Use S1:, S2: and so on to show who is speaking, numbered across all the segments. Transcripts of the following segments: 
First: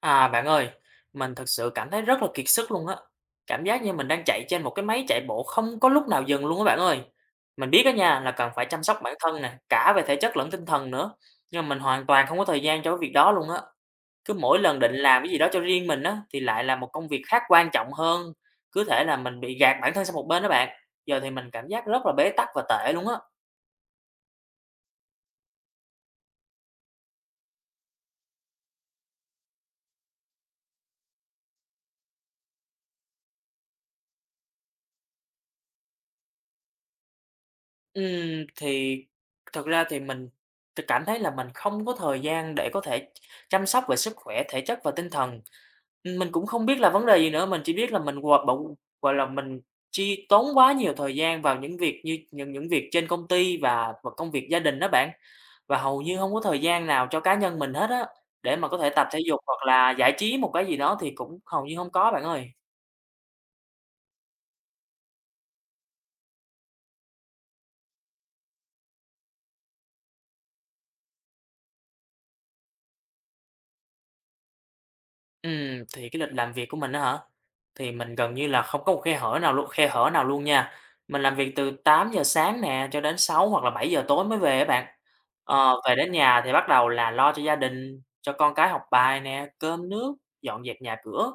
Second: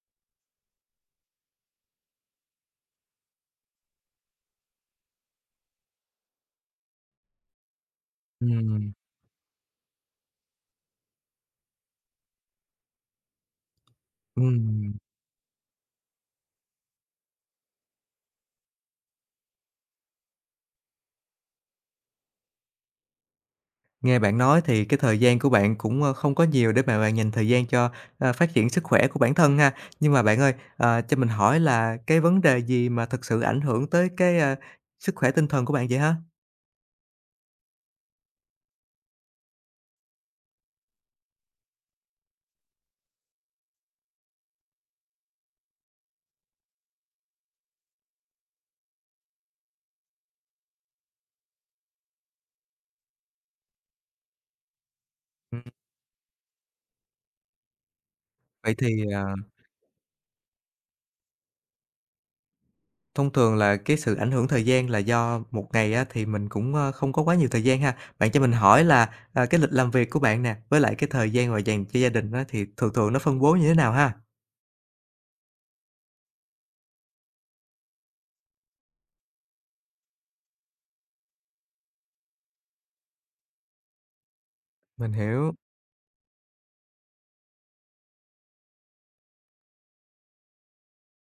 S1: À, bạn ơi, mình thật sự cảm thấy rất là kiệt sức luôn á. Cảm giác như mình đang chạy trên một cái máy chạy bộ không có lúc nào dừng luôn á bạn ơi. Mình biết đó nha là cần phải chăm
S2: Ừm,
S1: sóc bản thân nè, cả về thể chất lẫn tinh thần nữa. Nhưng mà mình hoàn toàn không có thời gian cho cái việc đó luôn á. Cứ mỗi lần
S2: ừm.
S1: định làm cái gì đó cho riêng mình á, thì lại là một công việc khác quan trọng hơn. Cứ thể là mình bị gạt bản thân sang một bên đó bạn. Giờ thì mình cảm giác rất là bế tắc và tệ luôn á.
S2: Nghe bạn nói thì cái thời gian của bạn cũng, không có nhiều để mà bạn dành thời gian cho, phát triển sức khỏe của bản thân ha. Nhưng mà bạn ơi, cho mình hỏi là cái vấn đề gì mà thực sự ảnh hưởng tới cái, sức khỏe tinh thần của bạn vậy ha?
S1: Thì thật ra thì mình cảm thấy là mình không có thời gian để có thể chăm sóc về sức khỏe thể chất và tinh thần. Mình cũng không biết là vấn đề gì nữa, mình chỉ biết là mình gọi bụng gọi là, mình chi tốn quá nhiều thời gian vào những việc như những việc trên công ty và công việc gia đình đó bạn.
S2: Ừm,
S1: Và hầu như không có thời gian nào cho cá nhân mình hết á, để mà
S2: Vậy
S1: có thể
S2: thì,
S1: tập thể
S2: ờ,
S1: dục hoặc là giải trí một cái gì đó thì cũng hầu như không có bạn ơi.
S2: thông thường là cái sự ảnh hưởng thời gian là do một ngày á thì mình cũng, không có quá nhiều thời gian ha. Bạn cho mình hỏi là, cái lịch làm việc của bạn nè, với lại cái thời gian mà dành cho gia đình á thì thường thường nó phân bố như thế nào ha?
S1: Thì cái lịch làm việc của mình đó hả? Thì mình gần như là không có một khe hở nào luôn khe hở nào luôn nha. Mình làm việc từ tám giờ sáng nè, cho đến 6 hoặc là bảy giờ tối mới về các bạn.
S2: Mình hiểu,
S1: Ờ, về đến nhà thì bắt đầu là lo cho gia đình, cho con cái học bài nè, cơm nước, dọn dẹp nhà cửa.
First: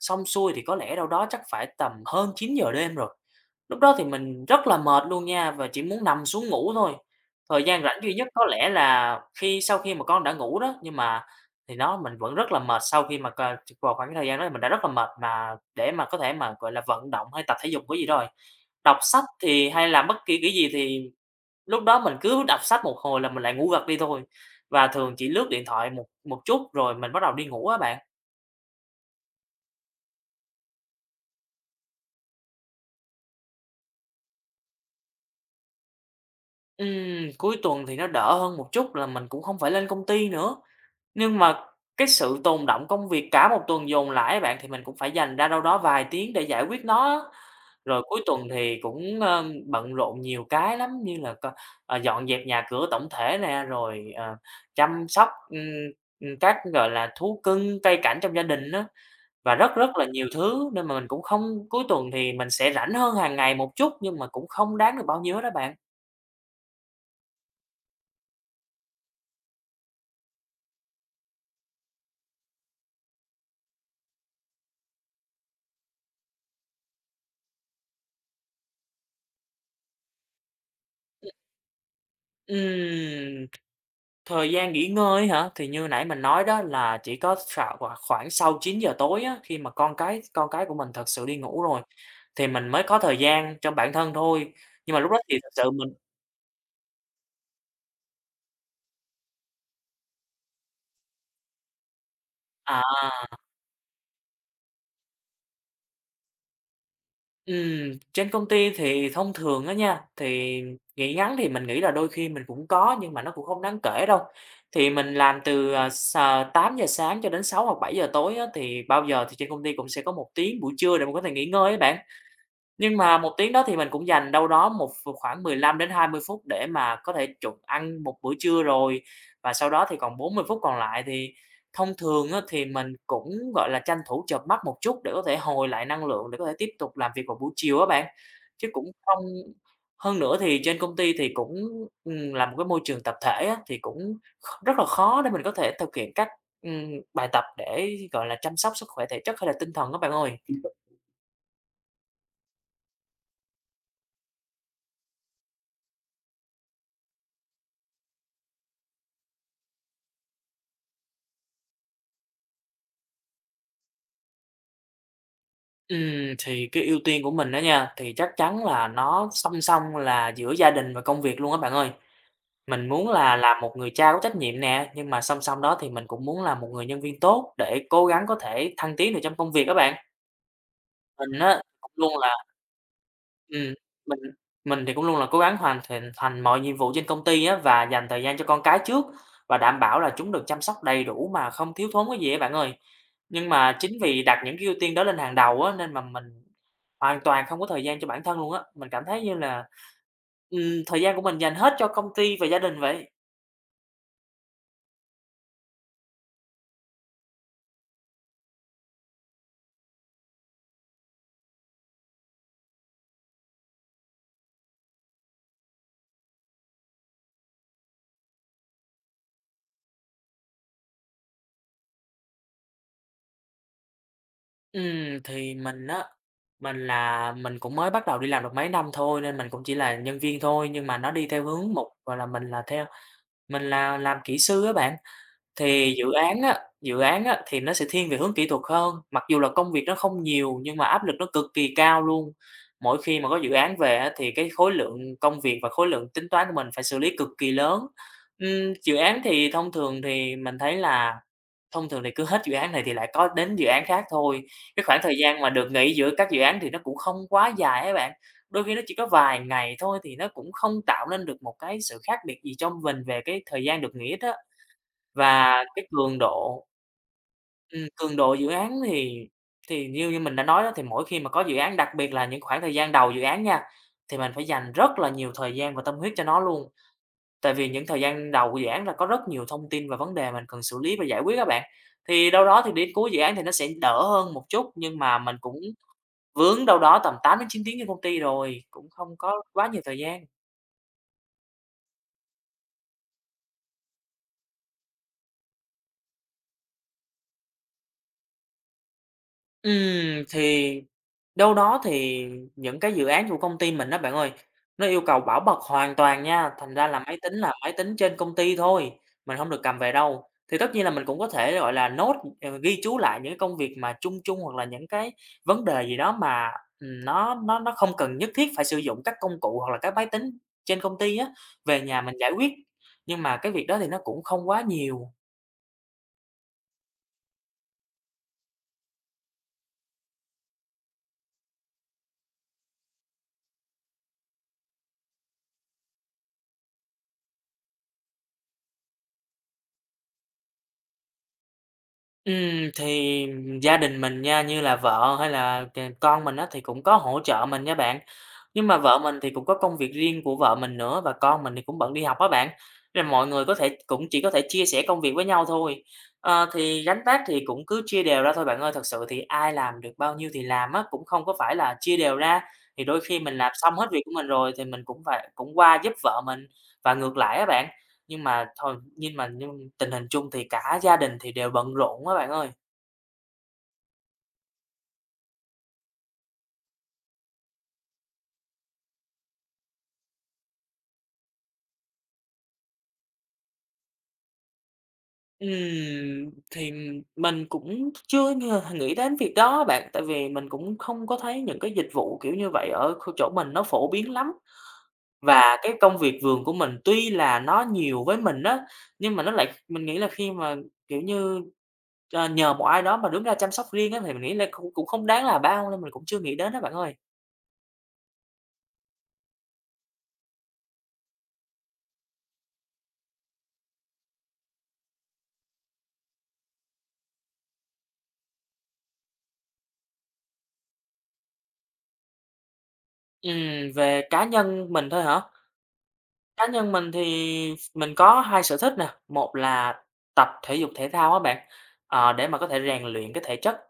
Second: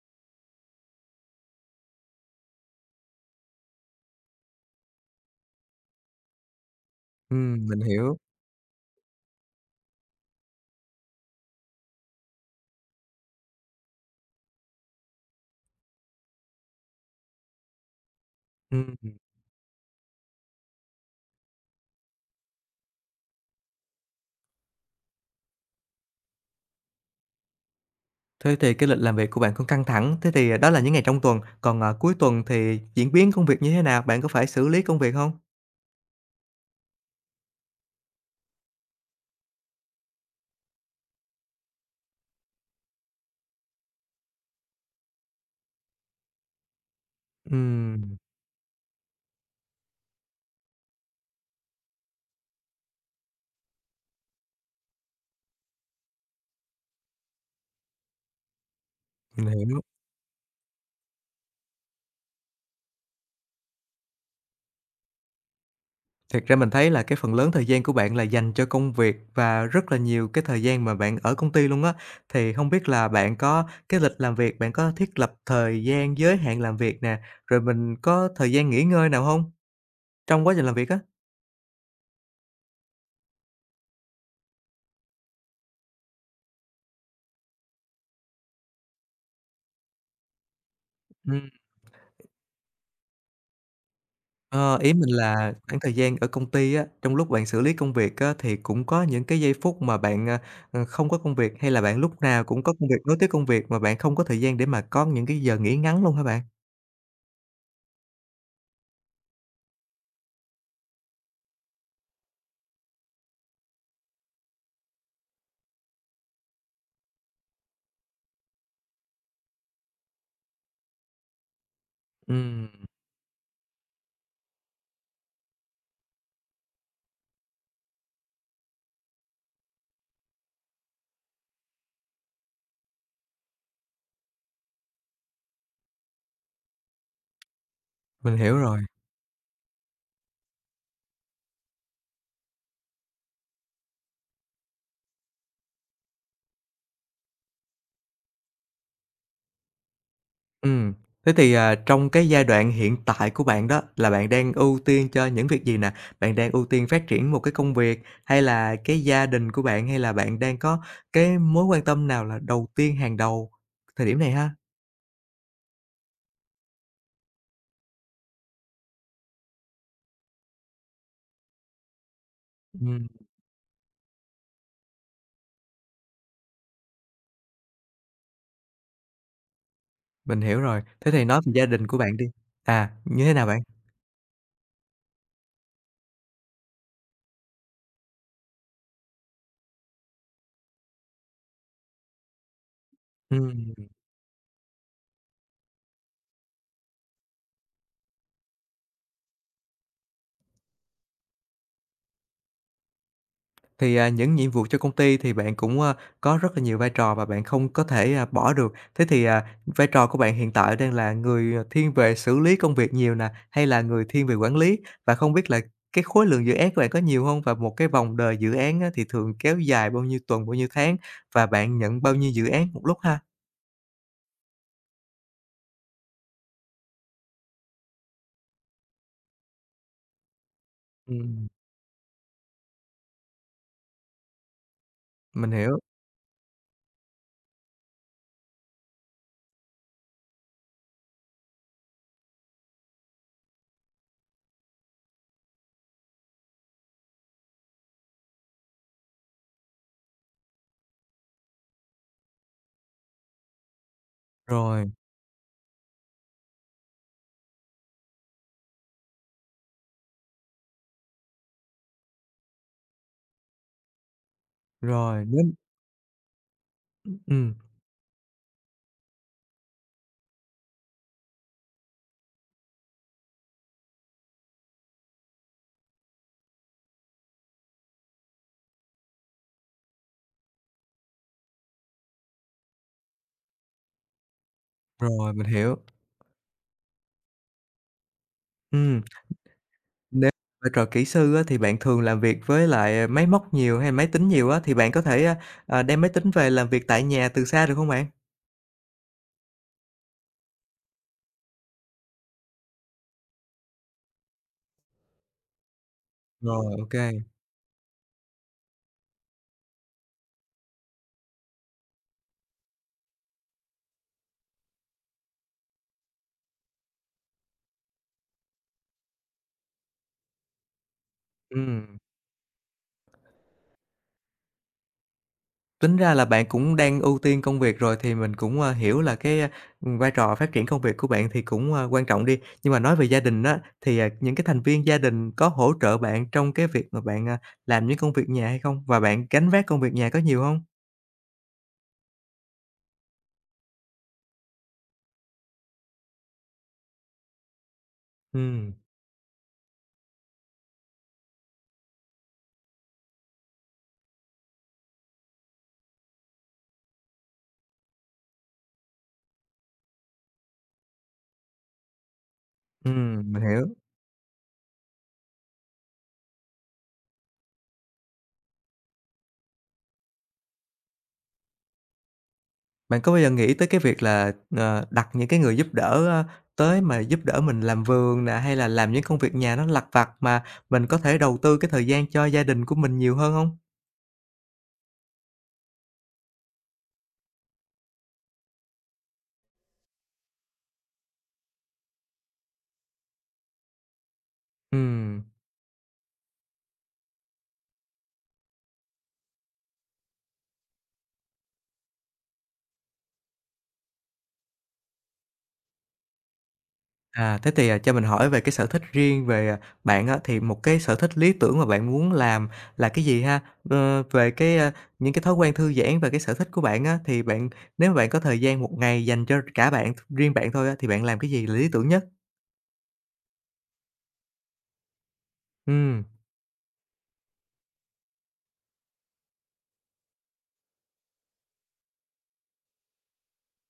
S1: Xong xuôi thì có lẽ đâu đó chắc phải tầm hơn chín giờ đêm rồi. Lúc đó thì mình rất là mệt luôn nha và chỉ muốn nằm xuống ngủ thôi. Thời
S2: mình
S1: gian rảnh duy
S2: hiểu,
S1: nhất có lẽ là khi sau khi mà con đã ngủ đó, nhưng mà thì nó mình vẫn rất là mệt sau khi mà c vào khoảng thời gian đó mình đã rất là mệt mà để mà có thể mà, gọi là, vận động hay tập thể dục cái gì rồi.
S2: ừm.
S1: Đọc sách thì hay làm bất kỳ cái gì thì lúc đó mình cứ đọc sách một hồi là mình lại ngủ gật đi thôi, và thường chỉ lướt điện thoại một một chút rồi mình bắt đầu đi ngủ á bạn.
S2: Thế thì cái lịch làm việc của bạn cũng căng thẳng, thế thì, đó là những ngày trong tuần, còn, cuối tuần thì diễn biến công việc như thế nào? Bạn có phải xử lý công việc không?
S1: Cuối tuần thì nó đỡ hơn một chút là mình cũng không phải lên công ty nữa, nhưng mà cái sự tồn đọng công việc cả một tuần dồn lại á bạn, thì mình cũng phải dành ra đâu đó vài tiếng để giải quyết nó á. Rồi
S2: Ừm,
S1: cuối tuần thì cũng, bận rộn nhiều cái lắm, như là dọn dẹp nhà cửa tổng thể nè, rồi, chăm sóc, các, gọi là, thú cưng, cây cảnh trong gia đình đó và
S2: mình
S1: rất
S2: hiểu.
S1: rất là nhiều thứ nên mà mình cũng không cuối tuần thì mình sẽ rảnh hơn hàng ngày một chút nhưng mà cũng không đáng được bao nhiêu hết á bạn.
S2: Thiệt ra mình thấy là cái phần lớn thời gian của bạn là dành cho công việc và rất là nhiều cái thời gian mà bạn ở công ty luôn á. Thì không biết là bạn có cái lịch làm việc, bạn có thiết lập thời gian giới hạn làm việc nè, rồi mình có thời gian nghỉ ngơi nào không trong quá trình làm việc á?
S1: Ừm. Thời gian nghỉ ngơi hả? Thì như nãy mình nói đó là chỉ có sạo khoảng khoảng sau chín giờ tối á, khi mà con cái của mình thật sự đi ngủ rồi, thì mình mới có thời gian cho bản thân thôi.
S2: Ờ, Ý
S1: Nhưng mà lúc
S2: mình
S1: đó thì thật
S2: là
S1: sự
S2: khoảng thời
S1: mình
S2: gian ở công ty á, trong lúc bạn xử lý công việc á, thì cũng có những cái giây phút mà bạn, không có công việc, hay là bạn lúc nào cũng có
S1: à,
S2: công việc nối tiếp công việc mà bạn không có thời gian để mà có những cái giờ nghỉ ngắn luôn hả bạn?
S1: trên công ty thì thông thường á nha, thì nghỉ ngắn thì mình nghĩ là đôi khi mình cũng có nhưng mà nó cũng không đáng kể đâu. Thì mình làm từ, à, s 8:00 sáng cho đến 6 hoặc bảy giờ tối á, thì bao giờ thì trên công ty cũng sẽ có một tiếng buổi trưa để mình có thể nghỉ ngơi á bạn.
S2: Ừm,
S1: Nhưng mà một tiếng đó thì mình cũng dành đâu đó một ph khoảng 15 đến 20 phút để mà có thể chuẩn ăn một bữa trưa rồi, và sau đó thì còn 40 phút còn lại thì thông thường á, thì mình cũng, gọi là, tranh thủ chợp mắt một chút để có thể hồi lại năng lượng để có thể tiếp tục làm việc vào buổi chiều á bạn.
S2: mình hiểu
S1: Chứ
S2: rồi.
S1: cũng không hơn nữa thì trên công ty thì cũng, là một cái môi trường tập thể á, thì cũng rất là khó để mình có thể thực hiện các, bài tập để, gọi là, chăm sóc sức khỏe thể chất hay là tinh thần các bạn ơi.
S2: Ừm, Thế thì, trong cái giai đoạn hiện tại của bạn đó là bạn đang ưu tiên cho những việc gì nè? Bạn đang ưu tiên phát triển một cái công việc, hay là cái gia đình của bạn, hay là bạn đang có cái mối quan tâm nào là đầu tiên hàng đầu thời điểm này ha?
S1: Thì cái ưu tiên của mình đó nha, thì chắc chắn là nó song song là giữa gia đình và công việc luôn á bạn ơi. Mình muốn là làm một người cha có trách nhiệm nè, nhưng mà song song đó thì mình cũng muốn là một người nhân viên tốt để cố gắng có thể thăng tiến được trong công việc các bạn.
S2: Mình hiểu rồi. Thế thì
S1: Mình
S2: nói về
S1: á,
S2: gia đình
S1: cũng
S2: của
S1: luôn
S2: bạn đi.
S1: là
S2: À, như thế nào bạn?
S1: Ừm, mình mình thì cũng luôn là cố gắng hoàn thiện thành mọi nhiệm vụ trên công ty á, và dành thời gian cho con cái trước và đảm bảo là chúng được chăm sóc đầy đủ mà không thiếu thốn cái gì á bạn ơi. Nhưng
S2: Ừm,
S1: mà chính vì đặt những cái ưu tiên đó lên hàng đầu á, nên mà mình hoàn toàn không có thời gian cho bản thân luôn á. Mình cảm thấy như là, thời gian của mình dành hết cho công ty và gia đình vậy.
S2: những nhiệm vụ cho công ty thì bạn cũng, có rất là nhiều vai trò và bạn không có thể, bỏ được. Thế thì, vai trò của bạn hiện tại đang là người, thiên về xử lý công việc nhiều nè, hay là người thiên về quản lý? Và không biết là cái khối lượng dự án của bạn có nhiều không? Và một cái vòng đời dự án á thì thường kéo dài bao nhiêu tuần, bao nhiêu tháng? Và bạn nhận bao nhiêu dự án một lúc ha?
S1: Thì mình á, mình cũng mới bắt đầu đi làm được mấy năm thôi nên mình cũng chỉ là nhân viên thôi, nhưng mà nó đi theo
S2: Ừm,
S1: hướng một gọi là, mình là làm kỹ sư á bạn.
S2: mình hiểu.
S1: Thì dự án á thì nó sẽ thiên về hướng kỹ thuật hơn, mặc dù là công việc nó không nhiều nhưng mà áp lực nó cực kỳ cao luôn. Mỗi khi mà có dự án về á thì cái khối lượng công việc và khối lượng tính toán của mình phải xử lý cực kỳ lớn. Dự án thì thông thường thì mình thấy là thông thường thì cứ hết dự án này thì lại có đến dự án khác thôi, cái
S2: Rồi,
S1: khoảng thời gian mà được nghỉ giữa các dự án thì nó cũng không quá dài ấy bạn. Đôi khi nó chỉ có vài ngày thôi thì nó cũng không tạo nên được một cái sự khác biệt gì cho mình về cái thời gian được nghỉ hết á.
S2: rồi, nếu
S1: Và cái
S2: ừm,
S1: cường độ dự án thì như như mình đã nói đó, thì mỗi khi mà có dự án, đặc biệt là những khoảng thời gian đầu dự án nha, thì mình phải dành rất là nhiều thời gian và tâm huyết cho nó luôn. Tại vì những thời gian đầu của dự án là có rất nhiều thông tin và vấn đề mình cần xử lý và giải quyết các bạn. Thì đâu đó thì đến cuối dự án thì nó sẽ đỡ hơn một chút, nhưng mà
S2: rồi,
S1: mình
S2: mình
S1: cũng
S2: hiểu.
S1: vướng đâu đó tầm tám đến chín tiếng trên công ty rồi, cũng
S2: Ừm.
S1: không có quá nhiều thời gian.
S2: Nếu vai trò kỹ sư á, thì bạn thường làm việc với lại máy móc nhiều hay máy tính nhiều á, thì bạn có thể, đem máy tính về làm việc tại nhà từ xa được hông bạn?
S1: Thì đâu đó thì những cái dự án của công ty mình đó bạn ơi, nó yêu cầu bảo mật hoàn toàn nha, thành
S2: Rồi, ô
S1: ra
S2: kê.
S1: là máy tính trên công ty thôi, mình không được cầm về đâu. Thì tất nhiên là mình cũng có thể, gọi là, ghi chú lại những cái công việc mà chung chung hoặc là những cái vấn đề gì đó mà, nó không cần nhất thiết phải sử dụng các công cụ hoặc là các máy tính trên công ty á, về
S2: Ừm,
S1: nhà mình giải quyết. Nhưng mà cái việc đó thì nó cũng không quá nhiều.
S2: Tính ra là bạn cũng đang ưu tiên công việc rồi thì mình cũng, hiểu là cái, vai trò phát triển công việc của bạn thì cũng, quan trọng đi. Nhưng mà nói về gia đình á, thì, những cái thành viên gia đình có hỗ trợ bạn trong cái việc mà bạn, làm những công việc nhà hay không? Và bạn gánh vác công việc nhà có nhiều hông?
S1: Thì gia đình mình nha, như là vợ hay là con mình á, thì cũng có hỗ trợ mình nha bạn. Nhưng
S2: Ừm,
S1: mà vợ mình thì cũng có công việc riêng của vợ mình nữa và con mình thì cũng bận đi học á bạn, nên là mọi người có thể cũng chỉ có thể chia sẻ công việc với nhau thôi. Ờ, thì gánh vác thì cũng cứ chia đều ra thôi bạn ơi, thật sự thì ai làm được bao nhiêu thì làm á, cũng không có phải là chia đều ra. Thì đôi khi mình
S2: mình
S1: làm
S2: hiểu.
S1: xong hết việc của mình rồi thì mình cũng qua giúp vợ mình và ngược lại á bạn. Nhưng mà thôi nhưng tình hình chung thì cả gia đình thì đều bận rộn á bạn ơi.
S2: Bạn có bao giờ nghĩ tới cái việc là, đặt những cái người giúp đỡ, tới mà giúp đỡ mình làm vườn nè, hay là làm những công việc nhà nó lặt vặt mà mình có thể đầu tư cái thời gian cho gia đình của mình nhiều hơn không?
S1: Thì mình cũng chưa ngờ nghĩ đến việc đó bạn, tại vì mình cũng không có thấy những cái dịch vụ kiểu như vậy ở chỗ mình nó phổ biến lắm.
S2: Ừm,
S1: Và cái công việc vườn của mình tuy là nó nhiều với mình á, nhưng mà nó lại mình nghĩ là khi mà, kiểu như, nhờ một ai đó mà đứng ra chăm sóc riêng á, thì mình nghĩ là cũng cũng không đáng là bao nên mình cũng chưa nghĩ đến đó bạn ơi.
S2: Thế thì, cho mình hỏi về cái sở thích riêng về, bạn á, thì một cái sở thích lý tưởng mà bạn muốn làm là cái gì ha? Về cái, những cái thói quen thư giãn và cái sở thích của bạn á, thì bạn nếu mà bạn có thời gian một ngày dành cho cả bạn, riêng bạn thôi á, thì bạn làm cái gì là lý tưởng nhất?
S1: Về cá nhân mình thôi hả?
S2: Ừ
S1: Cá nhân mình thì mình có hai sở thích nè, một là tập thể dục thể thao á bạn, ờ, để mà có thể rèn luyện cái thể chất.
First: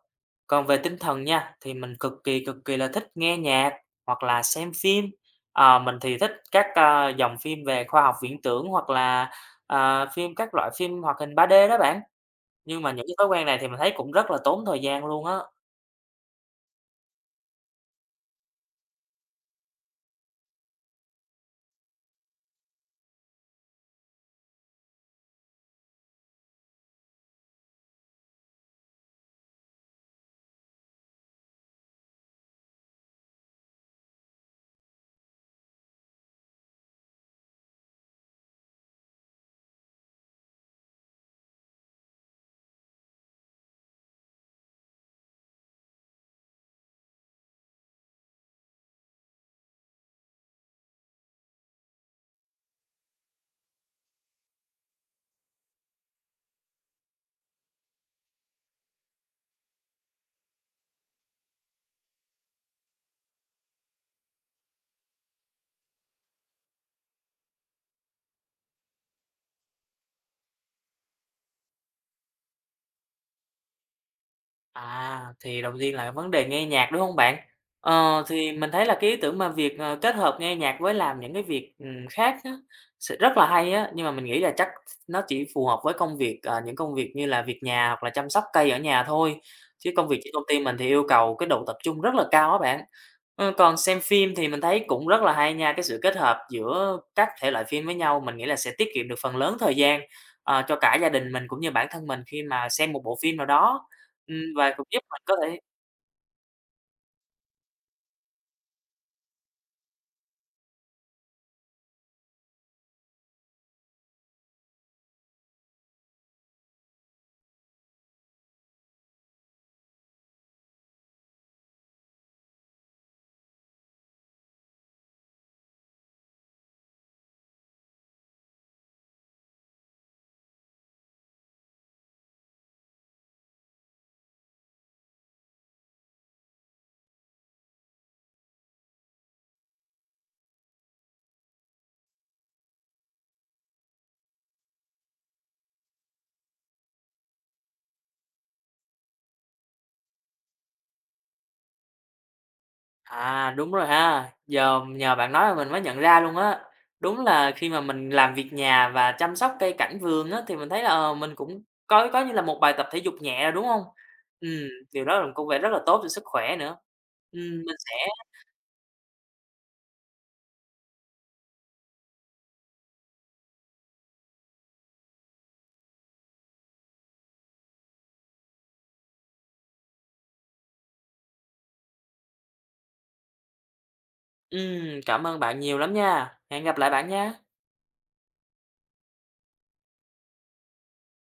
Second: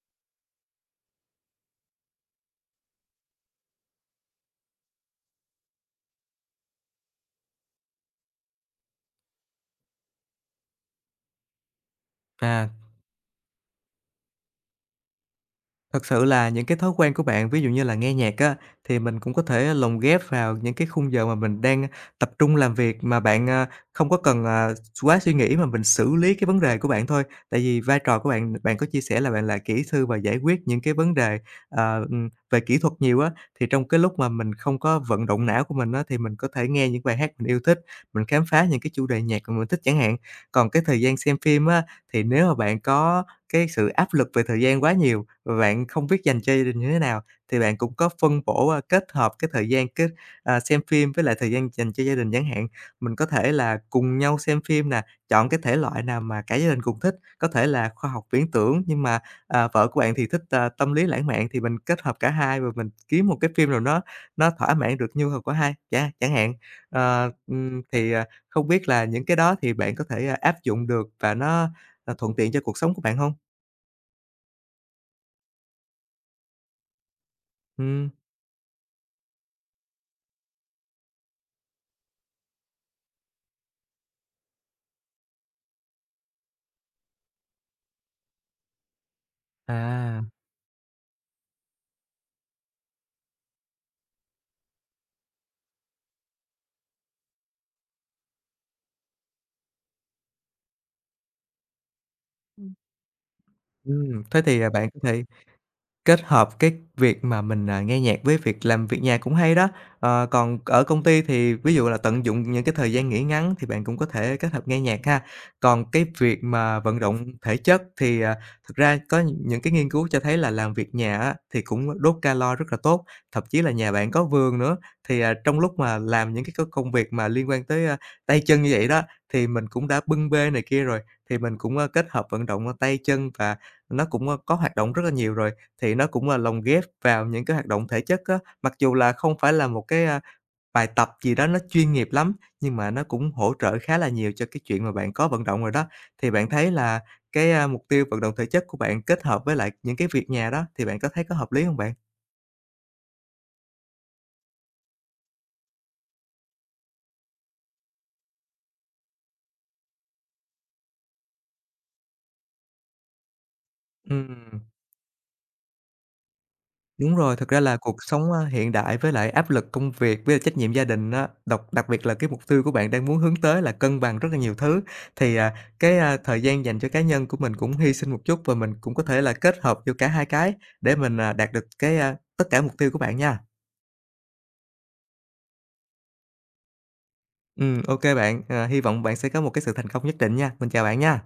S1: Còn về tinh thần nha, thì mình cực kỳ là thích nghe nhạc hoặc là xem phim. Ờ, mình thì thích các, dòng phim về khoa học viễn tưởng hoặc là, à, phim các loại phim hoạt hình 3D đó bạn.
S2: à.
S1: Nhưng mà những cái thói quen này thì mình thấy cũng rất là tốn thời gian luôn á.
S2: Thật sự là những cái thói quen của bạn, ví dụ như là nghe nhạc á, thì mình cũng có thể lồng ghép vào những cái khung giờ mà mình đang tập trung làm việc mà bạn, không có cần, quá suy nghĩ mà mình xử lý cái vấn đề của bạn thôi. Tại vì vai trò của bạn bạn có chia sẻ là bạn là kỹ sư và giải quyết những cái vấn đề, về kỹ thuật nhiều á, thì trong cái lúc mà mình không có vận động não của mình á, thì mình có thể nghe những bài hát mình yêu thích, mình khám phá những cái chủ đề nhạc mà mình thích chẳng hạn. Còn cái thời gian xem phim á, thì nếu mà bạn có cái sự áp lực về thời gian quá nhiều và bạn không biết dành cho gia đình như thế nào, thì bạn cũng có phân bổ, kết hợp cái thời gian xem phim với lại thời gian dành cho gia đình chẳng hạn. Mình có thể là cùng nhau xem phim nè, chọn cái thể loại nào mà cả gia đình cùng thích, có thể là khoa học viễn tưởng nhưng mà, vợ của bạn thì thích, tâm lý lãng mạn thì mình kết hợp cả hai và mình kiếm một cái phim nào nó thỏa mãn được nhu cầu của hai chẳng hạn. Thì, không biết là những cái đó thì bạn có thể, áp dụng được và nó, thuận tiện cho cuộc sống của bạn không?
S1: À, thì đầu tiên là vấn đề nghe nhạc, đúng hông bạn?
S2: Ừm,
S1: Ờ, thì mình thấy là cái ý tưởng mà việc, kết hợp nghe nhạc với làm những cái việc, khác á, sẽ rất là hay á, nhưng mà mình nghĩ là chắc nó chỉ phù hợp với công việc, những công việc như là việc nhà hoặc là chăm sóc cây ở nhà thôi, chứ công việc
S2: à,
S1: trên công ty mình thì yêu cầu cái độ tập trung rất là cao á bạn. Ờ, còn xem phim thì mình thấy cũng rất là hay nha, cái sự kết hợp giữa các thể loại phim với nhau, mình nghĩ là sẽ tiết kiệm được phần lớn thời gian, cho cả gia đình mình cũng như bản thân mình khi mà xem một bộ phim nào đó.
S2: Thế thì,
S1: Và cũng
S2: bạn
S1: giúp
S2: có
S1: mình
S2: thể
S1: có thể
S2: kết hợp cái việc mà mình, nghe nhạc với việc làm việc nhà cũng hay đó. Còn ở công ty thì ví dụ là tận dụng những cái thời gian nghỉ ngắn thì bạn cũng có thể kết hợp nghe nhạc ha. Còn cái việc mà vận động thể chất thì, thực ra có những cái nghiên cứu cho thấy là làm việc nhà á thì cũng đốt calo rất là tốt, thậm chí là nhà bạn có vườn nữa, thì, trong lúc mà làm những cái công việc mà liên quan tới, tay chân như vậy đó, thì mình cũng đã bưng bê này kia rồi, thì mình cũng, kết hợp vận động, tay chân và nó cũng, có hoạt động rất là nhiều rồi. Thì nó cũng là lồng ghép vào những cái hoạt động thể chất á, mặc dù là không phải là một cái, bài tập gì đó nó chuyên nghiệp lắm, nhưng mà nó cũng hỗ trợ khá là nhiều cho cái chuyện mà bạn có vận động rồi đó. Thì bạn thấy là cái, mục tiêu vận động thể chất của bạn kết hợp với lại những cái việc nhà đó, thì bạn có thấy có hợp lý không bạn?
S1: à, đúng rồi ha, giờ nhờ bạn nói mà mình mới nhận ra luôn á. Đúng là khi mà mình làm việc nhà và chăm sóc cây cảnh vườn á, thì mình thấy là, ờ, mình cũng có như là một bài tập thể dục nhẹ rồi, đúng không?
S2: Ừm.
S1: Ừm, điều đó là cũng vẻ rất là tốt cho sức khỏe nữa.
S2: Đúng rồi, thực ra
S1: Mình
S2: là cuộc
S1: sẽ
S2: sống, hiện đại với lại áp lực công việc với lại trách nhiệm gia đình á, đặc biệt là cái mục tiêu của bạn đang muốn hướng tới là cân bằng rất là nhiều thứ, thì, cái, thời gian dành cho cá nhân của mình cũng hy sinh một chút và mình cũng có thể là kết hợp vô cả hai cái để mình, đạt được cái, tất cả mục tiêu của bạn nha.
S1: cảm ơn bạn nhiều lắm nha, hẹn gặp lại bạn nha.
S2: Ừ OK bạn, hy vọng bạn sẽ có một cái sự thành công nhất định nha. Mình chào bạn nha.